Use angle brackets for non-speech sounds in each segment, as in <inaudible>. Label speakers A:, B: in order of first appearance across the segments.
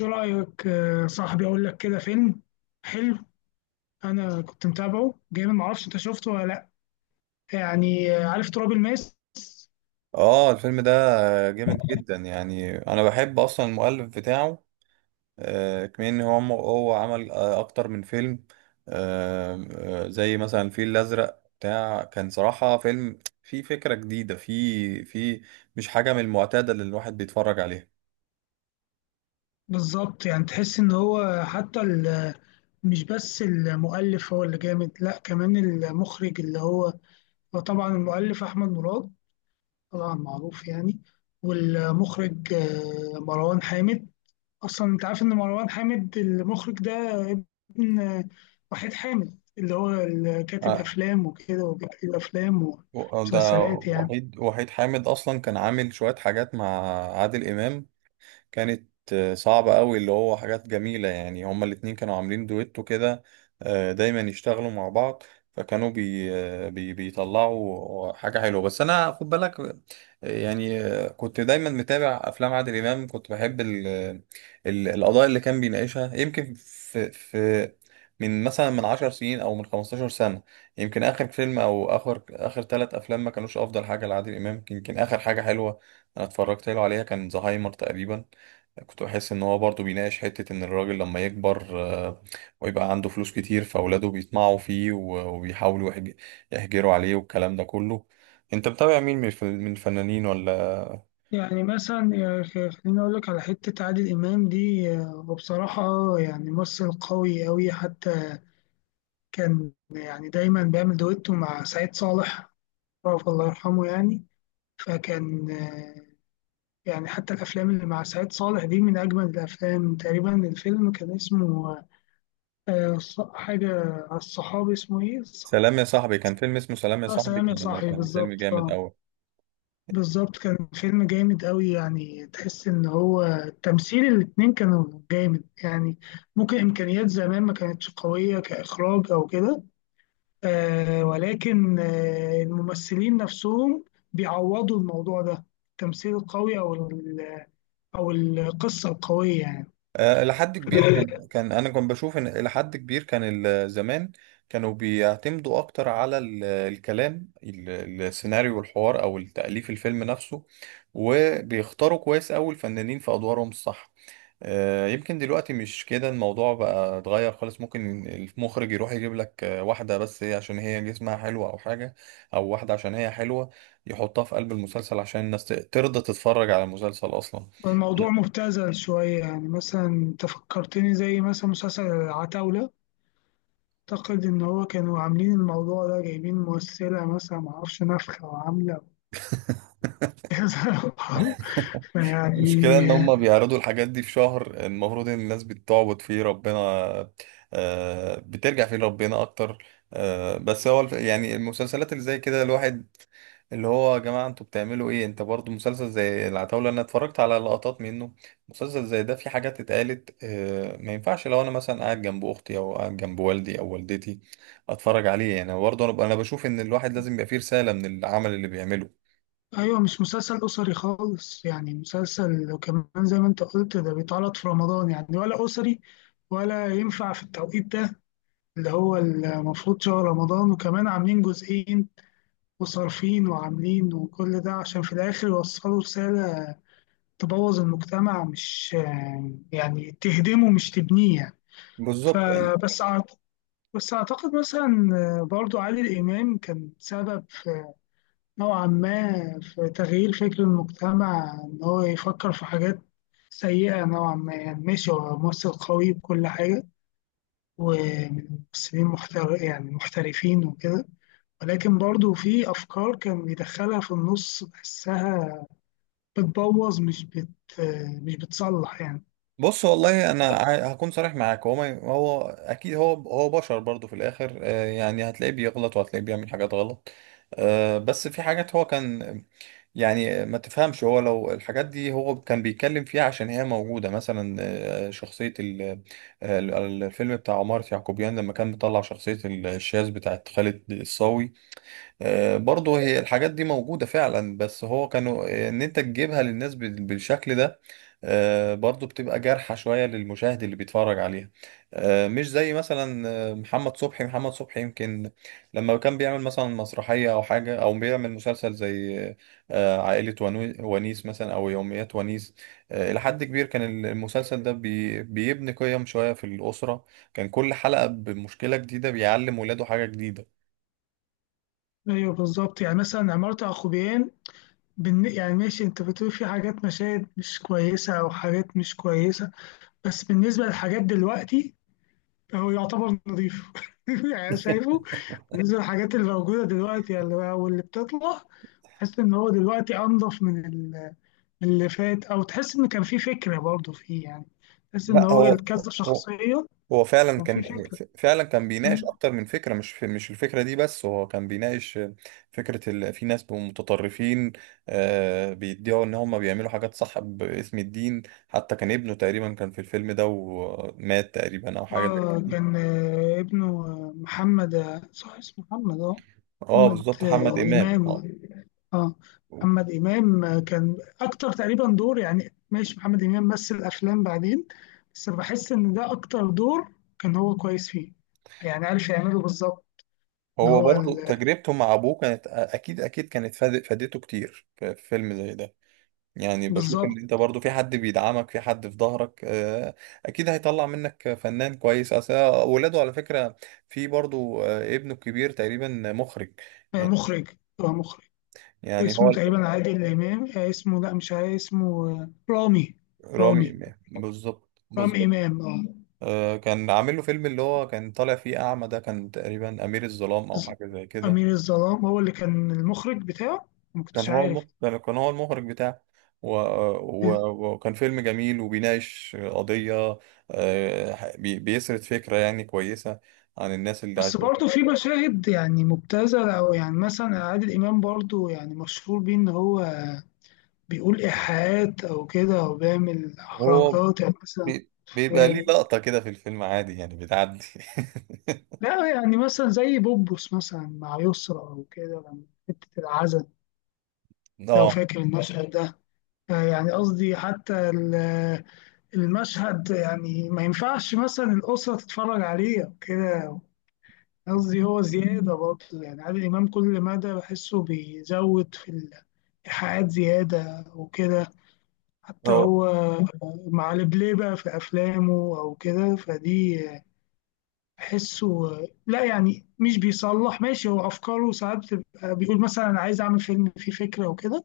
A: ايه رأيك صاحبي؟ اقول لك كده فيلم حلو. انا كنت متابعه جامد، معرفش انت شفته ولا لا. يعني عارف تراب الماس؟
B: اه الفيلم ده جامد جدا. يعني انا بحب اصلا المؤلف بتاعه. كمان ان هو عمل اكتر من فيلم. آه، زي مثلا الفيل الازرق بتاع، كان صراحة فيلم فيه فكرة جديدة، فيه مش حاجة من المعتادة اللي الواحد بيتفرج عليها.
A: بالظبط، يعني تحس ان هو حتى مش بس المؤلف هو اللي جامد، لا كمان المخرج، اللي هو طبعا المؤلف احمد مراد، طبعا معروف يعني. والمخرج مروان حامد. اصلا انت عارف ان مروان حامد المخرج ده ابن وحيد حامد، اللي هو اللي كاتب
B: آه،
A: افلام وكده، وبيكتب افلام
B: ده
A: ومسلسلات يعني.
B: وحيد حامد اصلا كان عامل شوية حاجات مع عادل امام. كانت صعبة قوي، اللي هو حاجات جميلة يعني. هما الاتنين كانوا عاملين دويتو كده، دايما يشتغلوا مع بعض. فكانوا بي آه، بي بيطلعوا حاجة حلوة. بس أنا خد بالك كنت دايما متابع أفلام عادل إمام. كنت بحب ال القضايا اللي كان بيناقشها، يمكن في من مثلا من 10 سنين أو من 15 سنة. يمكن آخر فيلم أو آخر 3 أفلام ما كانوش أفضل حاجة لعادل إمام. يمكن آخر حاجة حلوة أنا اتفرجت له عليها كان زهايمر تقريبا. كنت بحس ان هو برضه بيناقش حتة ان الراجل لما يكبر ويبقى عنده فلوس كتير، فاولاده بيطمعوا فيه وبيحاولوا يحجروا عليه والكلام ده كله. انت متابع مين من الفنانين ولا؟
A: يعني مثلا يا أخي، خليني اقول لك على حته عادل امام دي. وبصراحه يعني ممثل قوي قوي، حتى كان يعني دايما بيعمل دويتو مع سعيد صالح، رافع الله يرحمه يعني. فكان يعني حتى الافلام اللي مع سعيد صالح دي من اجمل الافلام. تقريبا الفيلم كان اسمه حاجة على الصحابي، اسمه إيه؟
B: سلام يا صاحبي، كان فيلم اسمه سلام يا
A: آه،
B: صاحبي،
A: سلام يا
B: كان
A: صاحبي،
B: كان فيلم
A: بالظبط
B: جامد
A: آه.
B: قوي.
A: بالظبط كان فيلم جامد أوي، يعني تحس إن هو تمثيل الاتنين كانوا جامد يعني. ممكن إمكانيات زمان ما كانتش قوية كإخراج أو كده، ولكن الممثلين نفسهم بيعوضوا الموضوع ده، التمثيل القوي أو أو القصة القوية يعني.
B: إلى حد كبير كان أنا كنت بشوف إن إلى حد كبير كان زمان كانوا بيعتمدوا أكتر على الكلام، السيناريو والحوار أو التأليف الفيلم نفسه، وبيختاروا كويس أوي الفنانين في أدوارهم الصح. يمكن دلوقتي مش كده الموضوع، بقى اتغير خالص. ممكن المخرج يروح يجيب لك واحدة بس هي عشان هي جسمها حلو أو حاجة، أو واحدة عشان هي حلوة، يحطها في قلب المسلسل عشان الناس ترضى تتفرج على المسلسل أصلا.
A: الموضوع مبتذل شوية، يعني مثلا أنت فكرتني زي مثلا مسلسل العتاولة. أعتقد إن هو كانوا عاملين الموضوع ده، جايبين ممثلة مثلا معرفش نفخة وعاملة كذا <laughs>
B: المشكلة إن
A: يعني.
B: هما بيعرضوا الحاجات دي في شهر المفروض إن الناس بتعبد فيه ربنا، بترجع فيه لربنا أكتر. بس هو يعني المسلسلات اللي زي كده، الواحد اللي هو، يا جماعة أنتوا بتعملوا إيه؟ أنت برضو مسلسل زي العتاولة أنا اتفرجت على لقطات منه. مسلسل زي ده في حاجات اتقالت ما ينفعش لو أنا مثلا قاعد جنب أختي أو قاعد جنب والدي أو والدتي أتفرج عليه. يعني برضه أنا بشوف إن الواحد لازم يبقى فيه رسالة من العمل اللي بيعمله.
A: أيوة، مش مسلسل أسري خالص يعني مسلسل. وكمان زي ما أنت قلت، ده بيتعرض في رمضان، يعني ولا أسري ولا ينفع في التوقيت ده، اللي هو المفروض شهر رمضان. وكمان عاملين جزئين وصارفين وعاملين، وكل ده عشان في الآخر يوصلوا رسالة تبوظ المجتمع، مش يعني تهدمه مش تبنيه يعني.
B: بالظبط.
A: فبس أعتقد مثلا برضو عادل إمام كان سبب في، نوعا ما، في تغيير فكر المجتمع إن هو يفكر في حاجات سيئة نوعا ما. يعني ماشي، هو ممثل قوي بكل حاجة، ومن ممثلين يعني محترفين وكده، ولكن برضو في أفكار كان بيدخلها في النص بحسها بتبوظ، مش بتصلح يعني.
B: بص والله، انا هكون صريح معاك. هو ما هو اكيد هو، هو بشر برضه في الاخر، يعني هتلاقيه بيغلط وهتلاقيه بيعمل حاجات غلط. بس في حاجات هو كان، يعني ما تفهمش، هو لو الحاجات دي هو كان بيتكلم فيها عشان هي موجودة مثلا. شخصية الفيلم بتاع عمارة يعقوبيان، لما كان مطلع شخصية الشاذ بتاعت خالد الصاوي. برضه هي الحاجات دي موجودة فعلا، بس هو كانوا ان انت تجيبها للناس بالشكل ده، برضه بتبقى جارحة شوية للمشاهد اللي بيتفرج عليها. مش زي مثلا محمد صبحي. يمكن لما كان بيعمل مثلا مسرحية او حاجة، او بيعمل مسلسل زي عائلة ونيس مثلا، او يوميات ونيس. الى حد كبير كان المسلسل ده بيبني قيم شوية في الأسرة. كان كل حلقة بمشكلة جديدة بيعلم ولاده حاجة جديدة.
A: أيوه بالظبط، يعني مثلا عمارة يعقوبيان، يعني ماشي انت بتقول في حاجات مشاهد مش كويسة او حاجات مش كويسة، بس بالنسبة للحاجات دلوقتي هو يعتبر نظيف <laughs> يعني. أنا شايفه بالنسبة للحاجات اللي موجودة دلوقتي، يعني او اللي بتطلع، تحس ان هو دلوقتي انضف من من اللي فات، او تحس ان كان في فكرة برضه فيه يعني. تحس ان
B: لا
A: هو
B: هو،
A: كذا
B: هو
A: شخصية،
B: هو فعلا
A: كان في
B: كان،
A: فكرة.
B: بيناقش اكتر من فكره. مش في، مش الفكره دي بس، هو كان بيناقش فكره في ناس بيبقوا متطرفين، آه، بيدعوا ان هم بيعملوا حاجات صح باسم الدين. حتى كان ابنه تقريبا كان في الفيلم ده ومات تقريبا او حاجه زي
A: اه
B: كده.
A: كان ابنه محمد صح، اسمه محمد اه.
B: اه
A: محمد
B: بالظبط، محمد امام،
A: إمام
B: اه.
A: اه. محمد إمام كان أكتر تقريبا دور. يعني ماشي، محمد إمام مثل أفلام بعدين، بس بحس إن ده أكتر دور كان هو كويس فيه، يعني عارف يعمله بالظبط. اللي
B: هو
A: هو
B: برضو تجربته مع ابوه كانت اكيد اكيد كانت فادته كتير في في فيلم زي ده. يعني بشوف
A: بالظبط
B: ان انت برضو في حد بيدعمك، في حد في ظهرك، اكيد هيطلع منك فنان كويس. اصل اولاده على فكرة، في برضو ابنه الكبير تقريبا مخرج يعني.
A: مخرج. هو مخرج،
B: يعني هو
A: اسمه تقريبا عادل إمام اسمه لا، مش عادل، اسمه رامي.
B: رامي،
A: رامي.
B: بالظبط
A: رامي،
B: بالظبط.
A: إمام اه.
B: كان عامل له فيلم اللي هو كان طالع فيه اعمى، ده كان تقريبا امير الظلام او
A: ز-
B: حاجة زي كده.
A: أمير الظلام هو اللي كان المخرج بتاعه؟ ما
B: كان
A: كنتش
B: هو
A: عارف.
B: المخرج، كان هو المخرج بتاعه. وكان فيلم جميل وبيناقش قضية، بيسرد فكرة يعني كويسة عن الناس اللي
A: بس
B: عايشين.
A: برضه في مشاهد يعني مبتذلة، أو يعني مثلا عادل إمام برضه يعني مشهور بيه إن هو بيقول إيحاءات أو كده، أو بيعمل
B: هو
A: حركات، يعني مثلا
B: بيبقى ليه
A: آه،
B: لقطة كده في الفيلم عادي يعني بتعدي.
A: لا يعني مثلا زي بوبوس مثلا مع يسرا أو كده، لما حتة العزل
B: <laughs>
A: لو
B: اه،
A: فاكر المشهد ده. يعني قصدي حتى المشهد، يعني ما ينفعش مثلا الأسرة تتفرج عليه أو كده. قصدي هو زيادة برضه، يعني عادل إمام كل مدى بحسه بيزود في الإيحاءات زيادة وكده. حتى
B: هو
A: هو مع البلاي بقى في أفلامه أو كده، فدي بحسه. لا يعني مش بيصلح، ماشي هو أفكاره ساعات بتبقى بيقول مثلا أنا عايز أعمل فيلم فيه فكرة وكده،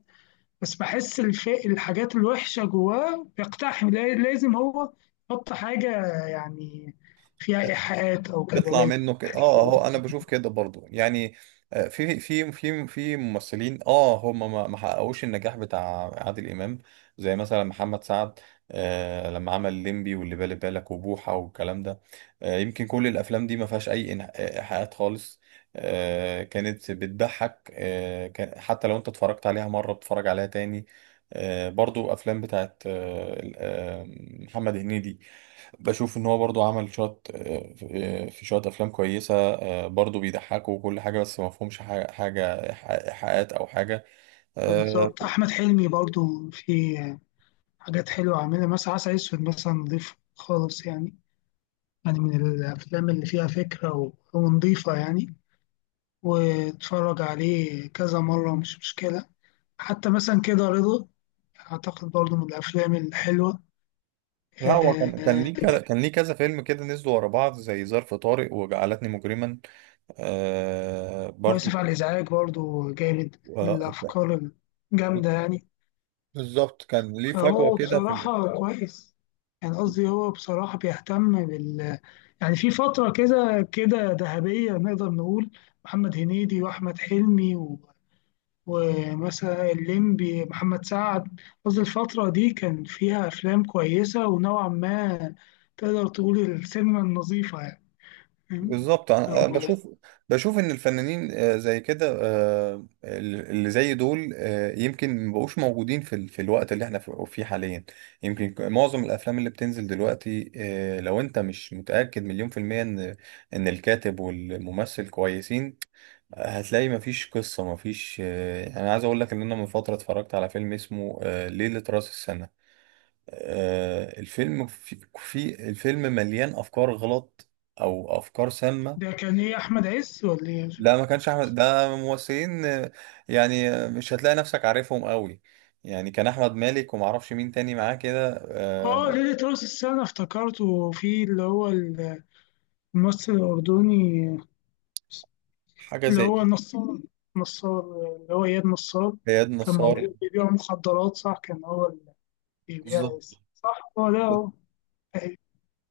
A: بس بحس الحاجات الوحشة جواه بيقتحم، لازم هو يحط حاجة يعني فيها إيحاءات أو كده،
B: بيطلع
A: لازم.
B: منه كده. اه هو انا بشوف كده برضو يعني. في في ممثلين، اه، هم ما حققوش النجاح بتاع عادل امام، زي مثلا محمد سعد، آه لما عمل الليمبي واللي بالي بالك وبوحه والكلام ده. آه يمكن كل الافلام دي ما فيهاش اي ايحاءات خالص. آه، كانت بتضحك، آه كان حتى لو انت اتفرجت عليها مره بتتفرج عليها تاني. آه برضو افلام بتاعت محمد هنيدي. بشوف ان هو برضو عمل شوية في شوية افلام كويسة، برضو بيضحكوا وكل حاجة، بس ما فيهمش حاجة ايحاءات او حاجة. آه،
A: بالظبط، احمد حلمي برضو في حاجات حلوه عاملها. مثلا عسل اسود مثلا، نضيف خالص يعني، يعني من الافلام اللي فيها فكره ونضيفه يعني. واتفرج عليه كذا مره مش مشكله. حتى مثلا كده رضا، اعتقد برضو من الافلام الحلوه.
B: لا هو كان
A: آه،
B: ليه كذا، كان ليه كذا فيلم كده نزلوا ورا بعض، زي ظرف طارق وجعلتني مجرما برضو
A: واسف على الازعاج برضو جامد،
B: آه،
A: الافكار الجامده يعني.
B: بالظبط. كان ليه فجوة
A: فهو
B: كده في
A: بصراحه كويس، يعني قصدي هو بصراحه بيهتم بال، يعني في فترة كده كده ذهبية نقدر نقول: محمد هنيدي وأحمد حلمي ومثلا الليمبي، محمد سعد. قصدي الفترة دي كان فيها أفلام كويسة، ونوعا ما تقدر تقول السينما النظيفة يعني. فاهم؟
B: بالظبط. أنا
A: أو
B: بشوف، بشوف ان الفنانين زي كده، اللي زي دول، يمكن مبقوش موجودين في في الوقت اللي احنا فيه حاليا. يمكن معظم الافلام اللي بتنزل دلوقتي، لو انت مش متاكد مليون في الميه ان الكاتب والممثل كويسين، هتلاقي مفيش قصه مفيش. انا عايز اقول لك ان انا من فتره اتفرجت على فيلم اسمه ليله راس السنه. الفيلم في الفيلم مليان افكار غلط او افكار سامه.
A: ده كان إيه، أحمد عز ولا إيه؟
B: لا ما كانش احمد، ده ممثلين يعني مش هتلاقي نفسك عارفهم قوي. يعني كان احمد مالك وما اعرفش مين تاني معاه كده،
A: آه، ليلة رأس السنة افتكرته، في اللي هو الممثل الأردني
B: حاجه
A: اللي
B: زي
A: هو نصار. نصار، اللي هو إياد نصار،
B: اياد
A: كان
B: نصار.
A: موجود بيبيع مخدرات، صح؟ كان هو اللي بيبيع.
B: بالظبط
A: صح، هو ده هو. أيوة.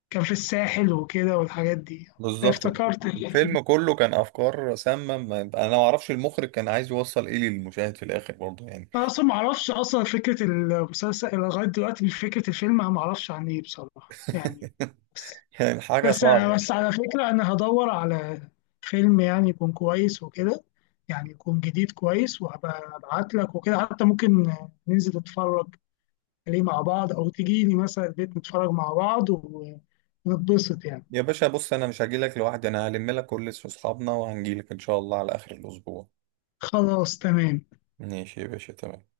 A: كان في الساحل وكده والحاجات دي،
B: بالظبط.
A: فافتكرت. أيوة.
B: الفيلم كله كان افكار سامه. انا ما اعرفش المخرج كان عايز يوصل ايه للمشاهد في الاخر برضه يعني.
A: أنا أصلا معرفش، أصلا فكرة المسلسل لغاية دلوقتي، فكرة الفيلم أنا معرفش عن إيه بصراحة يعني. بس
B: <laughs> يعني حاجه
A: بس
B: صعبه.
A: بس على فكرة، أنا هدور على فيلم يعني يكون كويس وكده، يعني يكون جديد كويس، وهبقى أبعت لك وكده. حتى ممكن ننزل نتفرج ليه مع بعض، او تجيني مثلا البيت نتفرج مع بعض ونتبسط يعني.
B: يا باشا بص، انا مش هجيلك لوحدي، انا هلم لك كل اصحابنا وهنجيلك ان شاء الله على اخر الاسبوع.
A: خلاص، تمام.
B: ماشي يا باشا، تمام.